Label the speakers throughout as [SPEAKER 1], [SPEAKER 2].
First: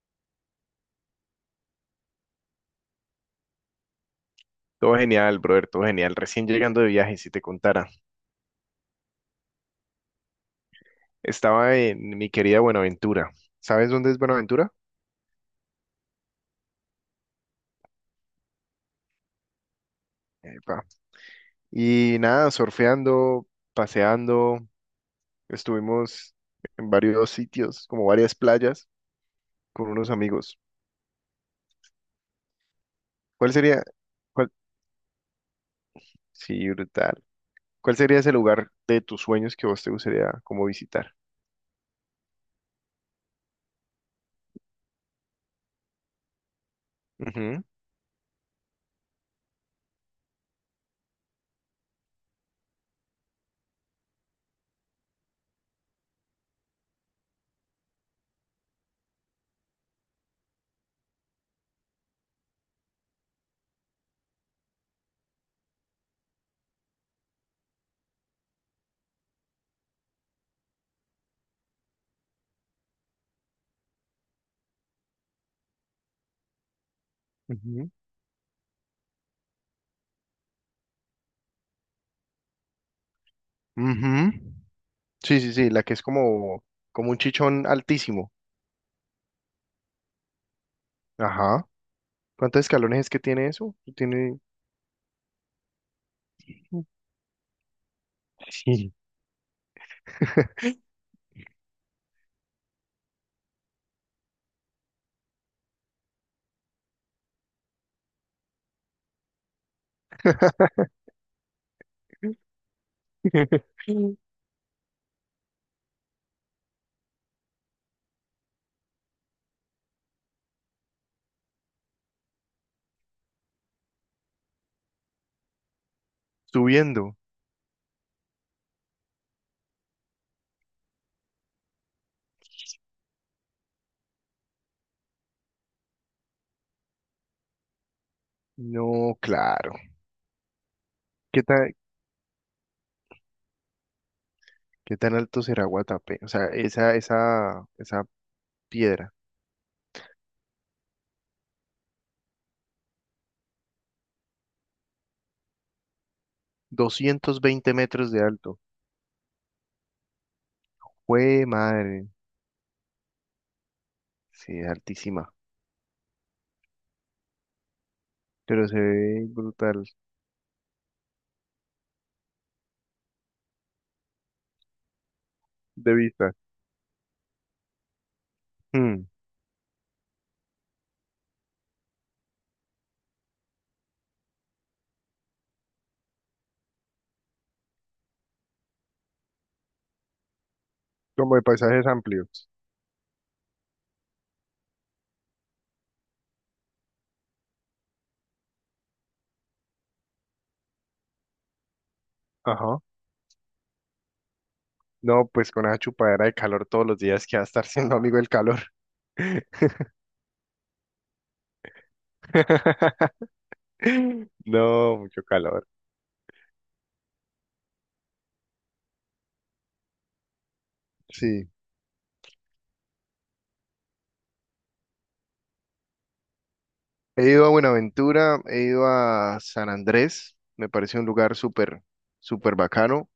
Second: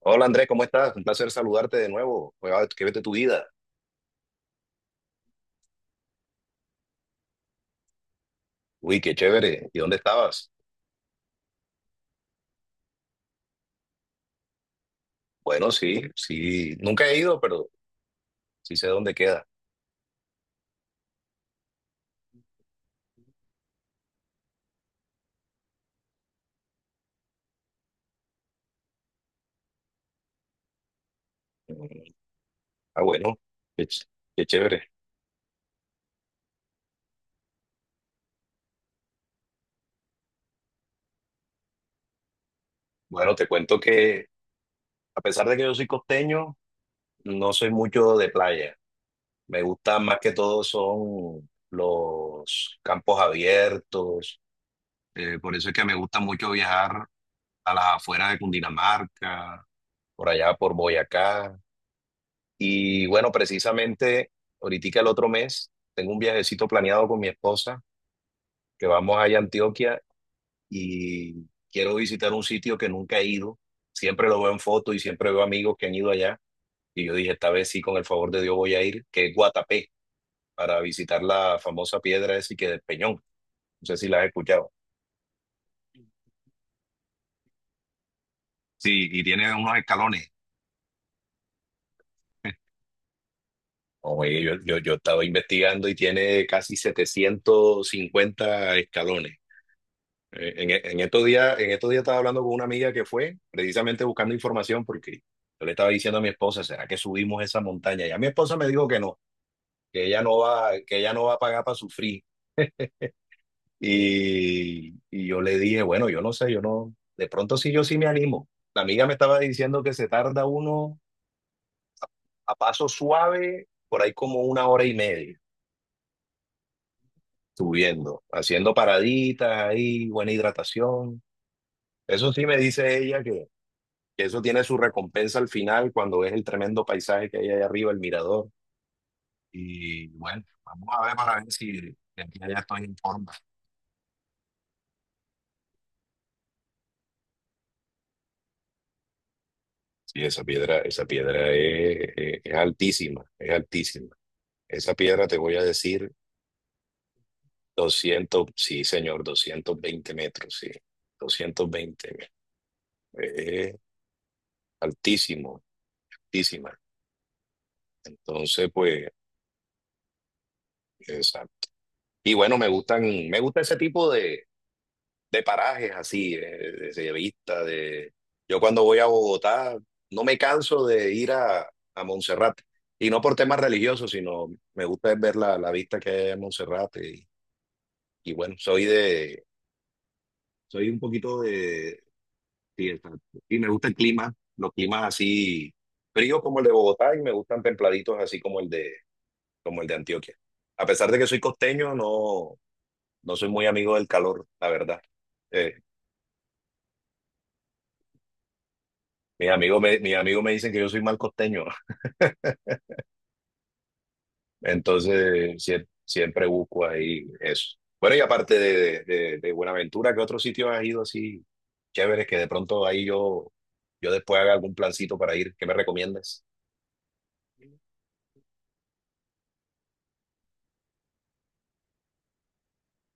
[SPEAKER 1] Hola Andrés, ¿cómo estás? Un placer saludarte de nuevo. Oiga, ¿qué vete tu vida?
[SPEAKER 2] Todo genial, brother, todo genial. Recién llegando de viaje, si te contara.
[SPEAKER 1] Uy, qué chévere. ¿Y dónde estabas?
[SPEAKER 2] Estaba en mi querida Buenaventura. ¿Sabes dónde es Buenaventura?
[SPEAKER 1] Bueno, sí, sí, nunca he ido, pero sí sé dónde queda.
[SPEAKER 2] Epa. Y nada, surfeando, paseando. Estuvimos en varios sitios, como varias playas, con unos amigos.
[SPEAKER 1] Mm, ah, bueno,
[SPEAKER 2] ¿Cuál sería?
[SPEAKER 1] qué, ch- qué
[SPEAKER 2] cuál-
[SPEAKER 1] chévere.
[SPEAKER 2] Sí, brutal. ¿Cuál sería ese lugar de tus sueños que vos te gustaría como visitar?
[SPEAKER 1] Bueno, te cuento que a pesar de que yo soy costeño, no
[SPEAKER 2] Ujú,
[SPEAKER 1] soy mucho de playa. Me gustan más que todo son los campos abiertos. Por eso es que me gusta mucho viajar a las afueras de Cundinamarca, por allá por Boyacá. Y bueno, precisamente ahorita el otro mes tengo un viajecito planeado con mi esposa, que vamos allá a Antioquia y quiero visitar un sitio que nunca he ido. Siempre lo veo en fotos y siempre veo amigos que han ido allá. Y yo dije, esta vez sí,
[SPEAKER 2] ujú,
[SPEAKER 1] con el favor de Dios voy a ir, que es Guatapé, para visitar la famosa piedra esa que del Peñón. No sé si
[SPEAKER 2] ujú.
[SPEAKER 1] la has escuchado.
[SPEAKER 2] Sí, sí, sí, la que es como un chichón altísimo.
[SPEAKER 1] Sí, y tiene unos escalones.
[SPEAKER 2] Ajá. ¿Cuántos escalones es que tiene eso? Tiene.
[SPEAKER 1] Oye, yo estaba investigando y tiene casi 750
[SPEAKER 2] Sí.
[SPEAKER 1] escalones. En estos días, en estos días estaba hablando con una amiga que fue precisamente buscando información porque yo le estaba diciendo a mi esposa, ¿será que subimos esa montaña? Y a mi esposa me dijo que no, que ella no va, que ella no va a pagar para sufrir. Y yo le dije, bueno, yo no sé, yo no, de pronto sí, yo sí me animo. La amiga me estaba diciendo que se tarda uno a paso suave, por ahí como una hora y media,
[SPEAKER 2] Subiendo.
[SPEAKER 1] subiendo, haciendo paraditas ahí, buena hidratación. Eso sí me dice ella que eso tiene su recompensa al final cuando ves el tremendo paisaje que hay ahí arriba, el mirador.
[SPEAKER 2] No, claro.
[SPEAKER 1] Y bueno, vamos a ver para
[SPEAKER 2] ¿Qué
[SPEAKER 1] ver si
[SPEAKER 2] tan,
[SPEAKER 1] de aquí a allá estoy en forma.
[SPEAKER 2] ¿Qué tan alto será Guatapé? O sea, esa piedra.
[SPEAKER 1] Sí, esa piedra es altísima, es altísima. Esa piedra te voy a decir
[SPEAKER 2] 220 metros de
[SPEAKER 1] doscientos,
[SPEAKER 2] alto.
[SPEAKER 1] sí señor, 220 metros, sí,
[SPEAKER 2] ¡Jue
[SPEAKER 1] doscientos
[SPEAKER 2] madre!
[SPEAKER 1] veinte es
[SPEAKER 2] Sí, es altísima.
[SPEAKER 1] altísimo, altísima.
[SPEAKER 2] Pero
[SPEAKER 1] Entonces,
[SPEAKER 2] se
[SPEAKER 1] pues,
[SPEAKER 2] ve brutal.
[SPEAKER 1] esa. Y bueno, me gusta ese tipo de parajes
[SPEAKER 2] De vista.
[SPEAKER 1] así, de vista de. Yo cuando voy a
[SPEAKER 2] Mm.
[SPEAKER 1] Bogotá no me canso de a Monserrate, y no por temas religiosos, sino me gusta ver la vista que hay en Monserrate, y bueno, soy de. Soy un
[SPEAKER 2] Como
[SPEAKER 1] poquito
[SPEAKER 2] de paisajes
[SPEAKER 1] de.
[SPEAKER 2] amplios.
[SPEAKER 1] Sí, exacto. Y me gusta el clima, los climas así fríos como el de Bogotá, y me gustan templaditos así como el de Antioquia. A pesar de que soy costeño, no,
[SPEAKER 2] Ajá.
[SPEAKER 1] no soy muy amigo del calor, la verdad.
[SPEAKER 2] No, pues con esa
[SPEAKER 1] eh,
[SPEAKER 2] chupadera de calor todos los días que va a estar siendo amigo del calor.
[SPEAKER 1] Mis amigos me dicen que yo soy mal costeño,
[SPEAKER 2] No, mucho
[SPEAKER 1] entonces
[SPEAKER 2] calor.
[SPEAKER 1] siempre busco ahí eso. Bueno, y aparte de Buenaventura, ¿qué otros sitios has ido así
[SPEAKER 2] Sí.
[SPEAKER 1] chéveres que de pronto ahí yo después haga algún plancito para ir? ¿Qué me recomiendas?
[SPEAKER 2] He ido a Buenaventura, he ido a San Andrés, me parece un lugar súper, súper bacano,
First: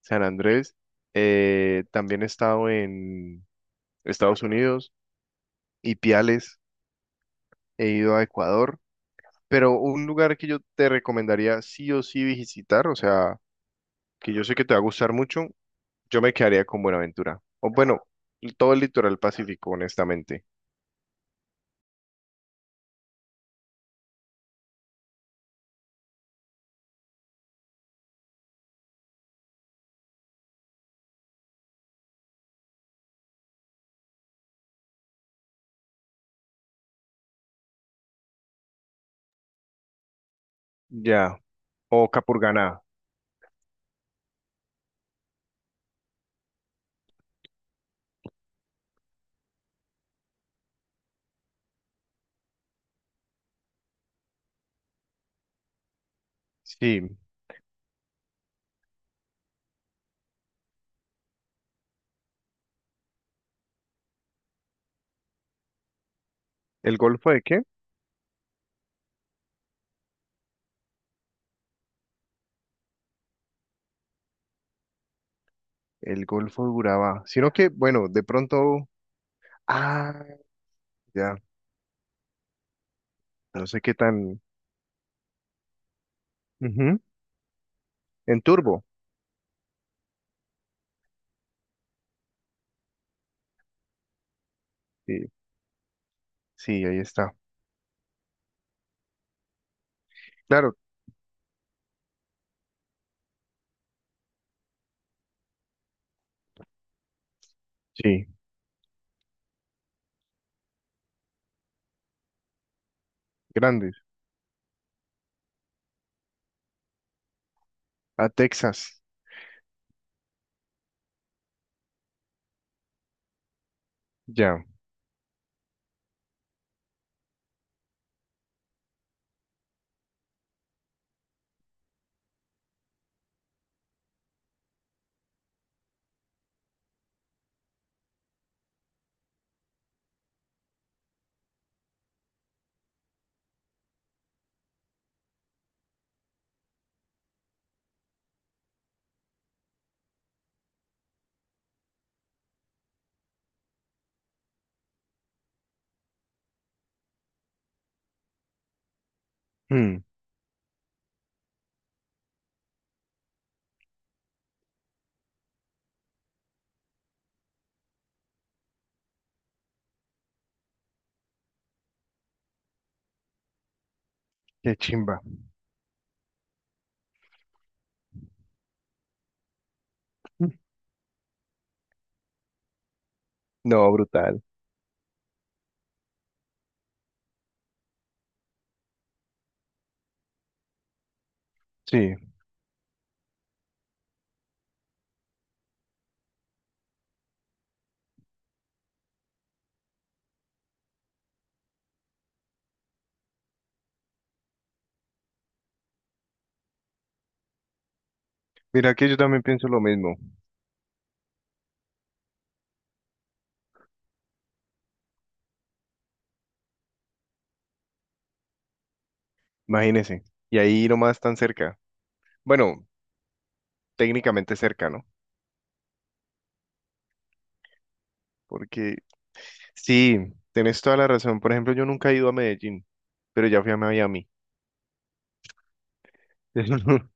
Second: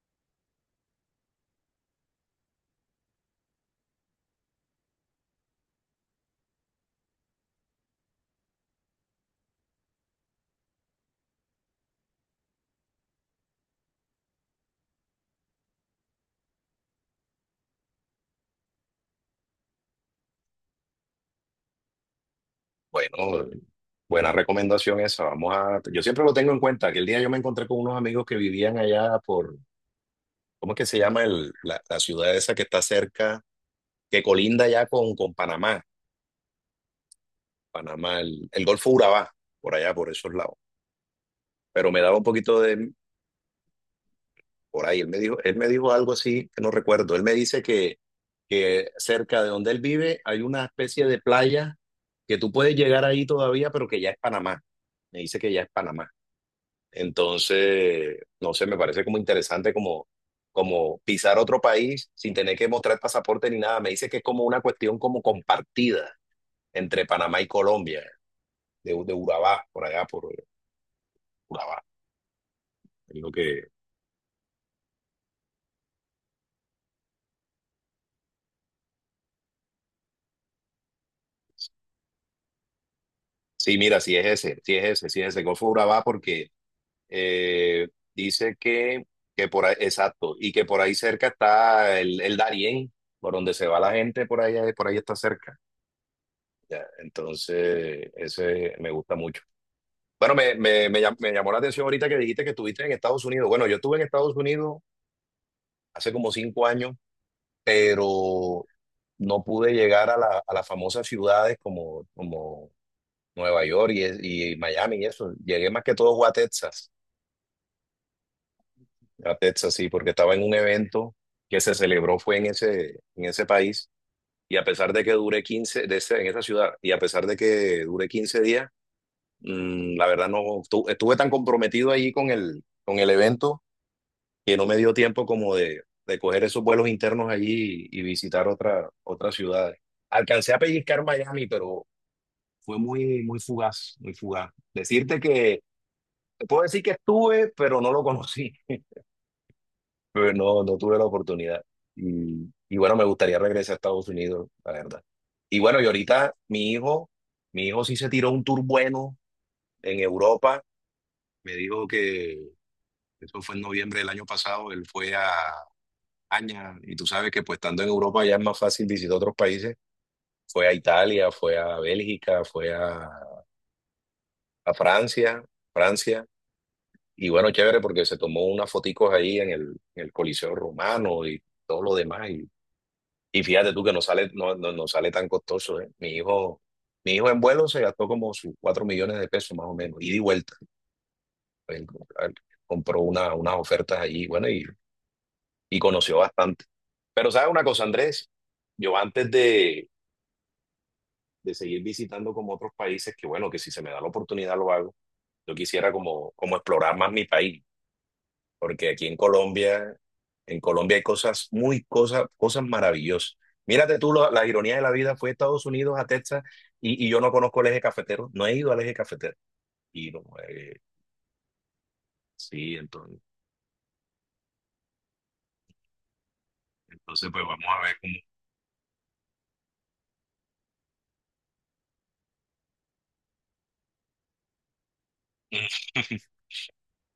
[SPEAKER 2] San Andrés. También he estado en Estados Unidos y Piales, he ido a Ecuador, pero un lugar que yo te recomendaría sí o sí visitar, o sea, que yo sé que te va a gustar mucho, yo me quedaría con Buenaventura. O bueno, todo el litoral pacífico, honestamente.
[SPEAKER 1] Bueno, buena recomendación esa. Vamos a, yo siempre lo tengo en cuenta. Que el día yo me encontré con unos amigos que vivían allá por, ¿cómo es que se llama la ciudad esa que está cerca, que colinda ya con Panamá, Panamá, el Golfo Urabá, por allá, por esos lados.
[SPEAKER 2] Ya,
[SPEAKER 1] Pero me
[SPEAKER 2] o
[SPEAKER 1] daba un poquito
[SPEAKER 2] Capurganá.
[SPEAKER 1] de por ahí. Él me dijo algo así que no recuerdo. Él me dice que cerca de donde él vive hay una especie de playa que tú puedes llegar ahí todavía, pero que ya es Panamá. Me dice que ya es Panamá.
[SPEAKER 2] Sí,
[SPEAKER 1] Entonces, no sé, me parece como interesante como, como pisar otro país sin tener que mostrar pasaporte ni nada. Me dice que es como una cuestión como compartida
[SPEAKER 2] ¿el
[SPEAKER 1] entre
[SPEAKER 2] Golfo
[SPEAKER 1] Panamá
[SPEAKER 2] de
[SPEAKER 1] y
[SPEAKER 2] qué?
[SPEAKER 1] Colombia, de Urabá, por allá, por Urabá, es lo que.
[SPEAKER 2] El Golfo de Urabá. Sino que, bueno, de pronto. Ah, ya. No
[SPEAKER 1] Sí,
[SPEAKER 2] sé qué
[SPEAKER 1] mira, sí
[SPEAKER 2] tan.
[SPEAKER 1] es ese, sí es ese, sí es ese. Golfo Urabá porque
[SPEAKER 2] Ujú.
[SPEAKER 1] eh,
[SPEAKER 2] En
[SPEAKER 1] dice
[SPEAKER 2] turbo.
[SPEAKER 1] que por ahí, exacto, y que por ahí cerca está el Darién, por donde se va la gente, por ahí está
[SPEAKER 2] Sí,
[SPEAKER 1] cerca.
[SPEAKER 2] sí,
[SPEAKER 1] Ya,
[SPEAKER 2] ahí está.
[SPEAKER 1] entonces, ese me gusta mucho. Bueno,
[SPEAKER 2] Claro,
[SPEAKER 1] me llamó la atención ahorita que dijiste que estuviste en Estados Unidos. Bueno, yo estuve en Estados Unidos hace como cinco años,
[SPEAKER 2] sí.
[SPEAKER 1] pero no pude llegar a las famosas ciudades como, como Nueva York
[SPEAKER 2] Grandes.
[SPEAKER 1] y Miami y eso. Llegué más que todo fue a Texas.
[SPEAKER 2] A Texas.
[SPEAKER 1] A Texas, sí, porque estaba en un evento que se celebró, fue en ese país, y a
[SPEAKER 2] Ya.
[SPEAKER 1] pesar de que dure 15 de ese- en esa ciudad, y a pesar de que dure 15 días, mm, la verdad no, estuve tan comprometido ahí con el evento que no me dio tiempo como de coger esos vuelos internos allí y visitar otras ciudades. Alcancé a pellizcar Miami, pero fue muy, muy fugaz, muy fugaz. Decirte que, te puedo decir que estuve, pero no lo conocí. Pero no, no tuve la oportunidad. Y bueno, me gustaría regresar a Estados Unidos, la verdad. Y bueno, y ahorita mi hijo sí se tiró un tour bueno en
[SPEAKER 2] Mm,
[SPEAKER 1] Europa. Me dijo que eso fue en noviembre del año pasado. Él fue a España y tú sabes que pues estando en Europa ya es más fácil visitar otros países. Fue a Italia, fue a Bélgica, a
[SPEAKER 2] qué chimba.
[SPEAKER 1] Francia, Francia. Y bueno, chévere porque se tomó unas foticos ahí en en el
[SPEAKER 2] Mm.
[SPEAKER 1] Coliseo Romano y todo lo demás. Y fíjate tú
[SPEAKER 2] No,
[SPEAKER 1] que
[SPEAKER 2] brutal.
[SPEAKER 1] no sale tan costoso, ¿eh? Mi hijo en vuelo se gastó como sus 4 millones de pesos más o menos, ida y vuelta. Él co-
[SPEAKER 2] Sí.
[SPEAKER 1] él compró unas ofertas allí, bueno, y conoció bastante. Pero ¿sabes una cosa, Andrés? Yo antes de seguir visitando como otros países, que bueno, que si se me da la oportunidad lo hago, yo quisiera como, como explorar más mi país. Porque
[SPEAKER 2] Mira
[SPEAKER 1] aquí
[SPEAKER 2] que yo también pienso lo mismo.
[SPEAKER 1] En Colombia hay cosas cosas maravillosas. Mírate tú, ironía de la vida fue a Estados Unidos, a Texas, y yo no conozco el eje cafetero, no he ido al eje cafetero. Y no,
[SPEAKER 2] Imagínese. Y
[SPEAKER 1] eh,
[SPEAKER 2] ahí nomás tan cerca.
[SPEAKER 1] sí,
[SPEAKER 2] Bueno,
[SPEAKER 1] entonces,
[SPEAKER 2] técnicamente cerca, ¿no?
[SPEAKER 1] entonces pues vamos a ver cómo.
[SPEAKER 2] Porque sí, tenés toda la razón. Por ejemplo, yo nunca he ido a Medellín, pero ya fui a Miami.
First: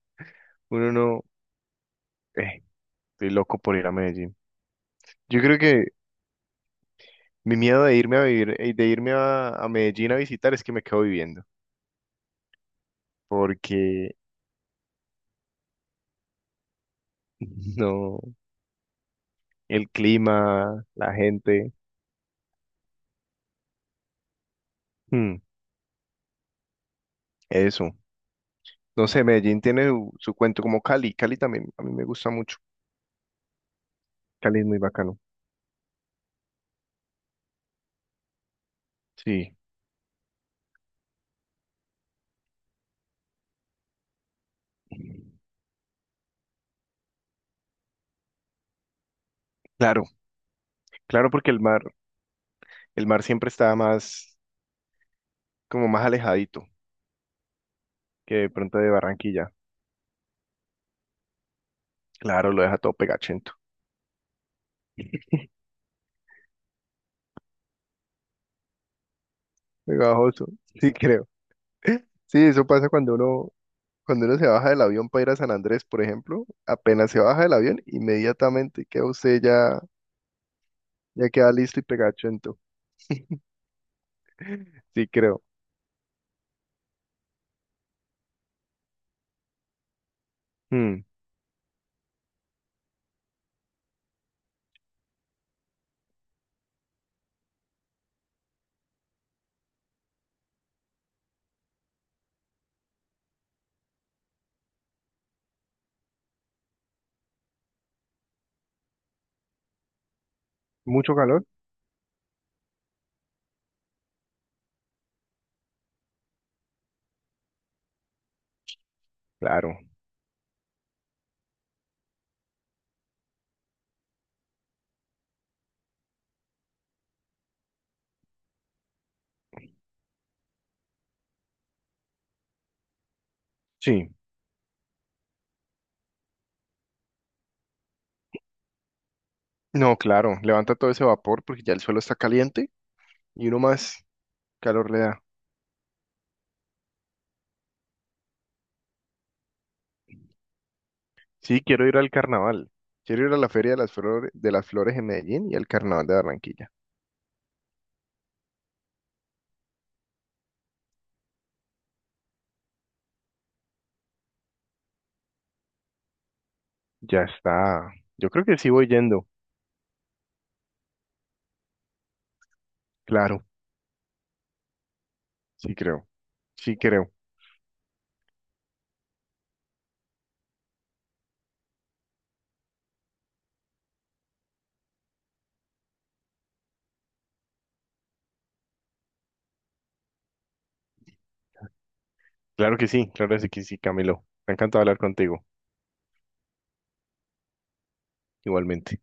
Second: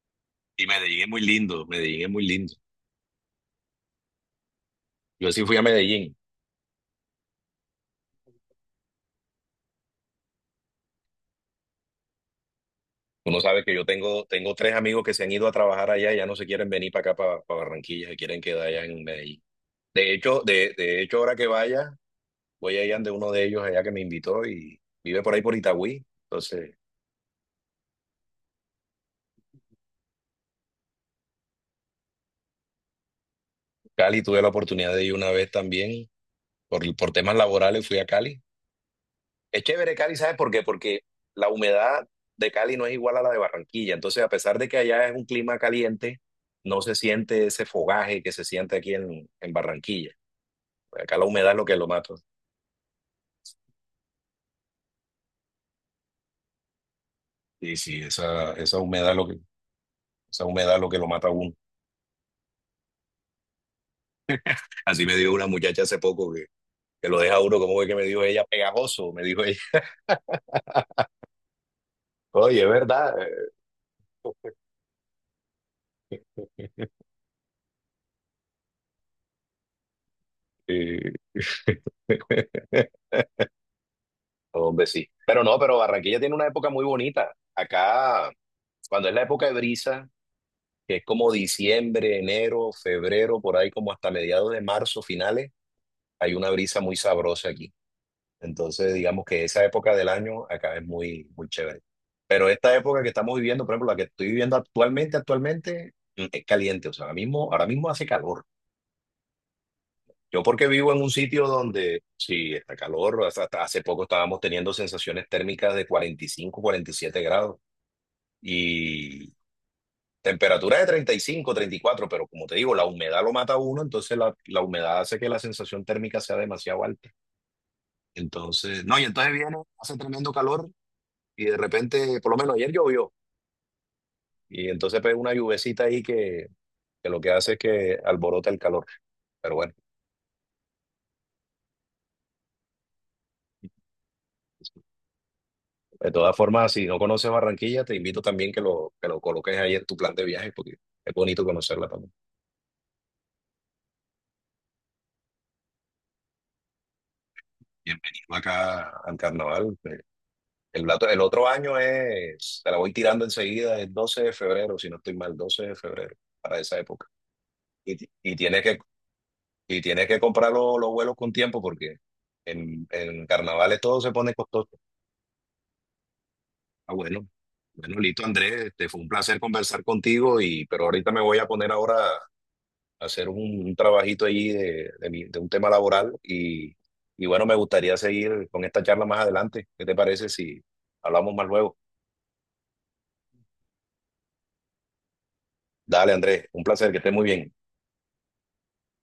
[SPEAKER 1] Y
[SPEAKER 2] Uno
[SPEAKER 1] Medellín es muy
[SPEAKER 2] no.
[SPEAKER 1] lindo, Medellín es muy lindo.
[SPEAKER 2] eh, Estoy loco por ir a Medellín.
[SPEAKER 1] Yo
[SPEAKER 2] Yo
[SPEAKER 1] sí fui
[SPEAKER 2] creo
[SPEAKER 1] a
[SPEAKER 2] que
[SPEAKER 1] Medellín.
[SPEAKER 2] mi miedo de irme a vivir, de irme a Medellín a visitar es que me quedo viviendo.
[SPEAKER 1] Uno sabe que
[SPEAKER 2] Porque
[SPEAKER 1] tengo tres amigos que se han ido a trabajar allá y ya no se quieren venir para acá, para Barranquilla, se
[SPEAKER 2] no,
[SPEAKER 1] quieren quedar allá en Medellín.
[SPEAKER 2] el
[SPEAKER 1] De hecho,
[SPEAKER 2] clima,
[SPEAKER 1] de
[SPEAKER 2] la
[SPEAKER 1] hecho, ahora que
[SPEAKER 2] gente,
[SPEAKER 1] vaya, voy a ir de uno de ellos allá que me invitó y vive por
[SPEAKER 2] mm,
[SPEAKER 1] ahí por Itagüí. Entonces,
[SPEAKER 2] eso. No sé, Medellín tiene su cuento como Cali. Cali también, a mí me gusta mucho.
[SPEAKER 1] Cali tuve la
[SPEAKER 2] Cali es muy
[SPEAKER 1] oportunidad de ir
[SPEAKER 2] bacano.
[SPEAKER 1] una vez también, por temas laborales fui a Cali.
[SPEAKER 2] Sí,
[SPEAKER 1] Es chévere Cali, ¿sabes por qué? Porque la humedad de Cali no es igual a la de Barranquilla. Entonces, a pesar de que allá es un clima caliente, no se siente ese fogaje que se siente aquí en
[SPEAKER 2] claro,
[SPEAKER 1] Barranquilla. Acá la
[SPEAKER 2] claro porque
[SPEAKER 1] humedad es lo que lo mata.
[SPEAKER 2] el mar siempre está como más alejadito
[SPEAKER 1] Sí, sí,
[SPEAKER 2] que de
[SPEAKER 1] esa
[SPEAKER 2] pronto de
[SPEAKER 1] humedad es lo que,
[SPEAKER 2] Barranquilla.
[SPEAKER 1] esa humedad es lo que lo mata a uno.
[SPEAKER 2] Claro, lo deja todo pegachento,
[SPEAKER 1] Así me dijo una muchacha hace poco que lo deja a uno, como que me dijo ella, pegajoso, me dijo
[SPEAKER 2] pegajoso. Sí, creo. Sí,
[SPEAKER 1] oye,
[SPEAKER 2] eso
[SPEAKER 1] es
[SPEAKER 2] pasa
[SPEAKER 1] verdad.
[SPEAKER 2] cuando uno se baja del avión para ir a San Andrés, por ejemplo, apenas se baja del avión, inmediatamente queda usted ya,
[SPEAKER 1] Eh,
[SPEAKER 2] ya queda listo y pegachento.
[SPEAKER 1] hombre,
[SPEAKER 2] Sí,
[SPEAKER 1] sí.
[SPEAKER 2] creo.
[SPEAKER 1] Pero no, pero Barranquilla tiene una época muy bonita. Acá, cuando es la época de brisa, que
[SPEAKER 2] Mm.
[SPEAKER 1] es como diciembre, enero, febrero, por ahí como hasta mediados de marzo, finales, hay una brisa muy sabrosa aquí. Entonces, digamos que esa época del año acá es muy, muy chévere. Pero esta época que estamos viviendo, por ejemplo, la que estoy viviendo actualmente, mm, es caliente. O sea, ahora mismo hace calor. Yo porque vivo en un
[SPEAKER 2] ¿Mucho calor?
[SPEAKER 1] sitio donde sí está calor, hasta hace poco estábamos teniendo sensaciones térmicas de 45, 47 grados y
[SPEAKER 2] Claro.
[SPEAKER 1] temperatura de 35, 34, pero como te digo, la humedad lo mata a uno, entonces la humedad hace que la sensación térmica sea demasiado alta. Entonces, no, y entonces viene, hace tremendo calor y de repente, por lo menos ayer llovió
[SPEAKER 2] Sí.
[SPEAKER 1] y entonces pega una lluvecita ahí que lo que hace es que alborota el calor. Pero bueno.
[SPEAKER 2] No, claro. Levanta todo ese vapor porque ya el suelo está caliente y uno más calor le da.
[SPEAKER 1] De todas formas, si no conoces Barranquilla, te invito también que lo coloques ahí en tu plan de viaje, porque es bonito
[SPEAKER 2] Sí,
[SPEAKER 1] conocerla
[SPEAKER 2] quiero ir al
[SPEAKER 1] también.
[SPEAKER 2] carnaval. Quiero ir a la Feria de las Flores en Medellín y al Carnaval de Barranquilla.
[SPEAKER 1] Bienvenido acá al carnaval. El otro año es, te la voy tirando enseguida, el 12 de febrero, si no estoy mal, 12 de febrero, para esa época.
[SPEAKER 2] Ya está.
[SPEAKER 1] Y, ti-
[SPEAKER 2] Yo
[SPEAKER 1] y
[SPEAKER 2] creo que
[SPEAKER 1] tienes
[SPEAKER 2] sí
[SPEAKER 1] que,
[SPEAKER 2] voy yendo.
[SPEAKER 1] y tienes que comprar los vuelos con tiempo, porque en
[SPEAKER 2] Claro.
[SPEAKER 1] carnavales todo se pone costoso.
[SPEAKER 2] Sí, creo. Sí,
[SPEAKER 1] Ah,
[SPEAKER 2] creo.
[SPEAKER 1] bueno. Bueno, listo, Andrés, este, fue un placer conversar contigo, y, pero ahorita me voy a poner ahora hacer un trabajito allí de un tema laboral y bueno, me gustaría seguir con esta charla más adelante. ¿Qué te parece si hablamos más luego?
[SPEAKER 2] Claro que sí. Claro que sí, Camilo. Me ha encantado hablar contigo.
[SPEAKER 1] Dale, Andrés, un placer, que estés muy bien.
[SPEAKER 2] Igualmente.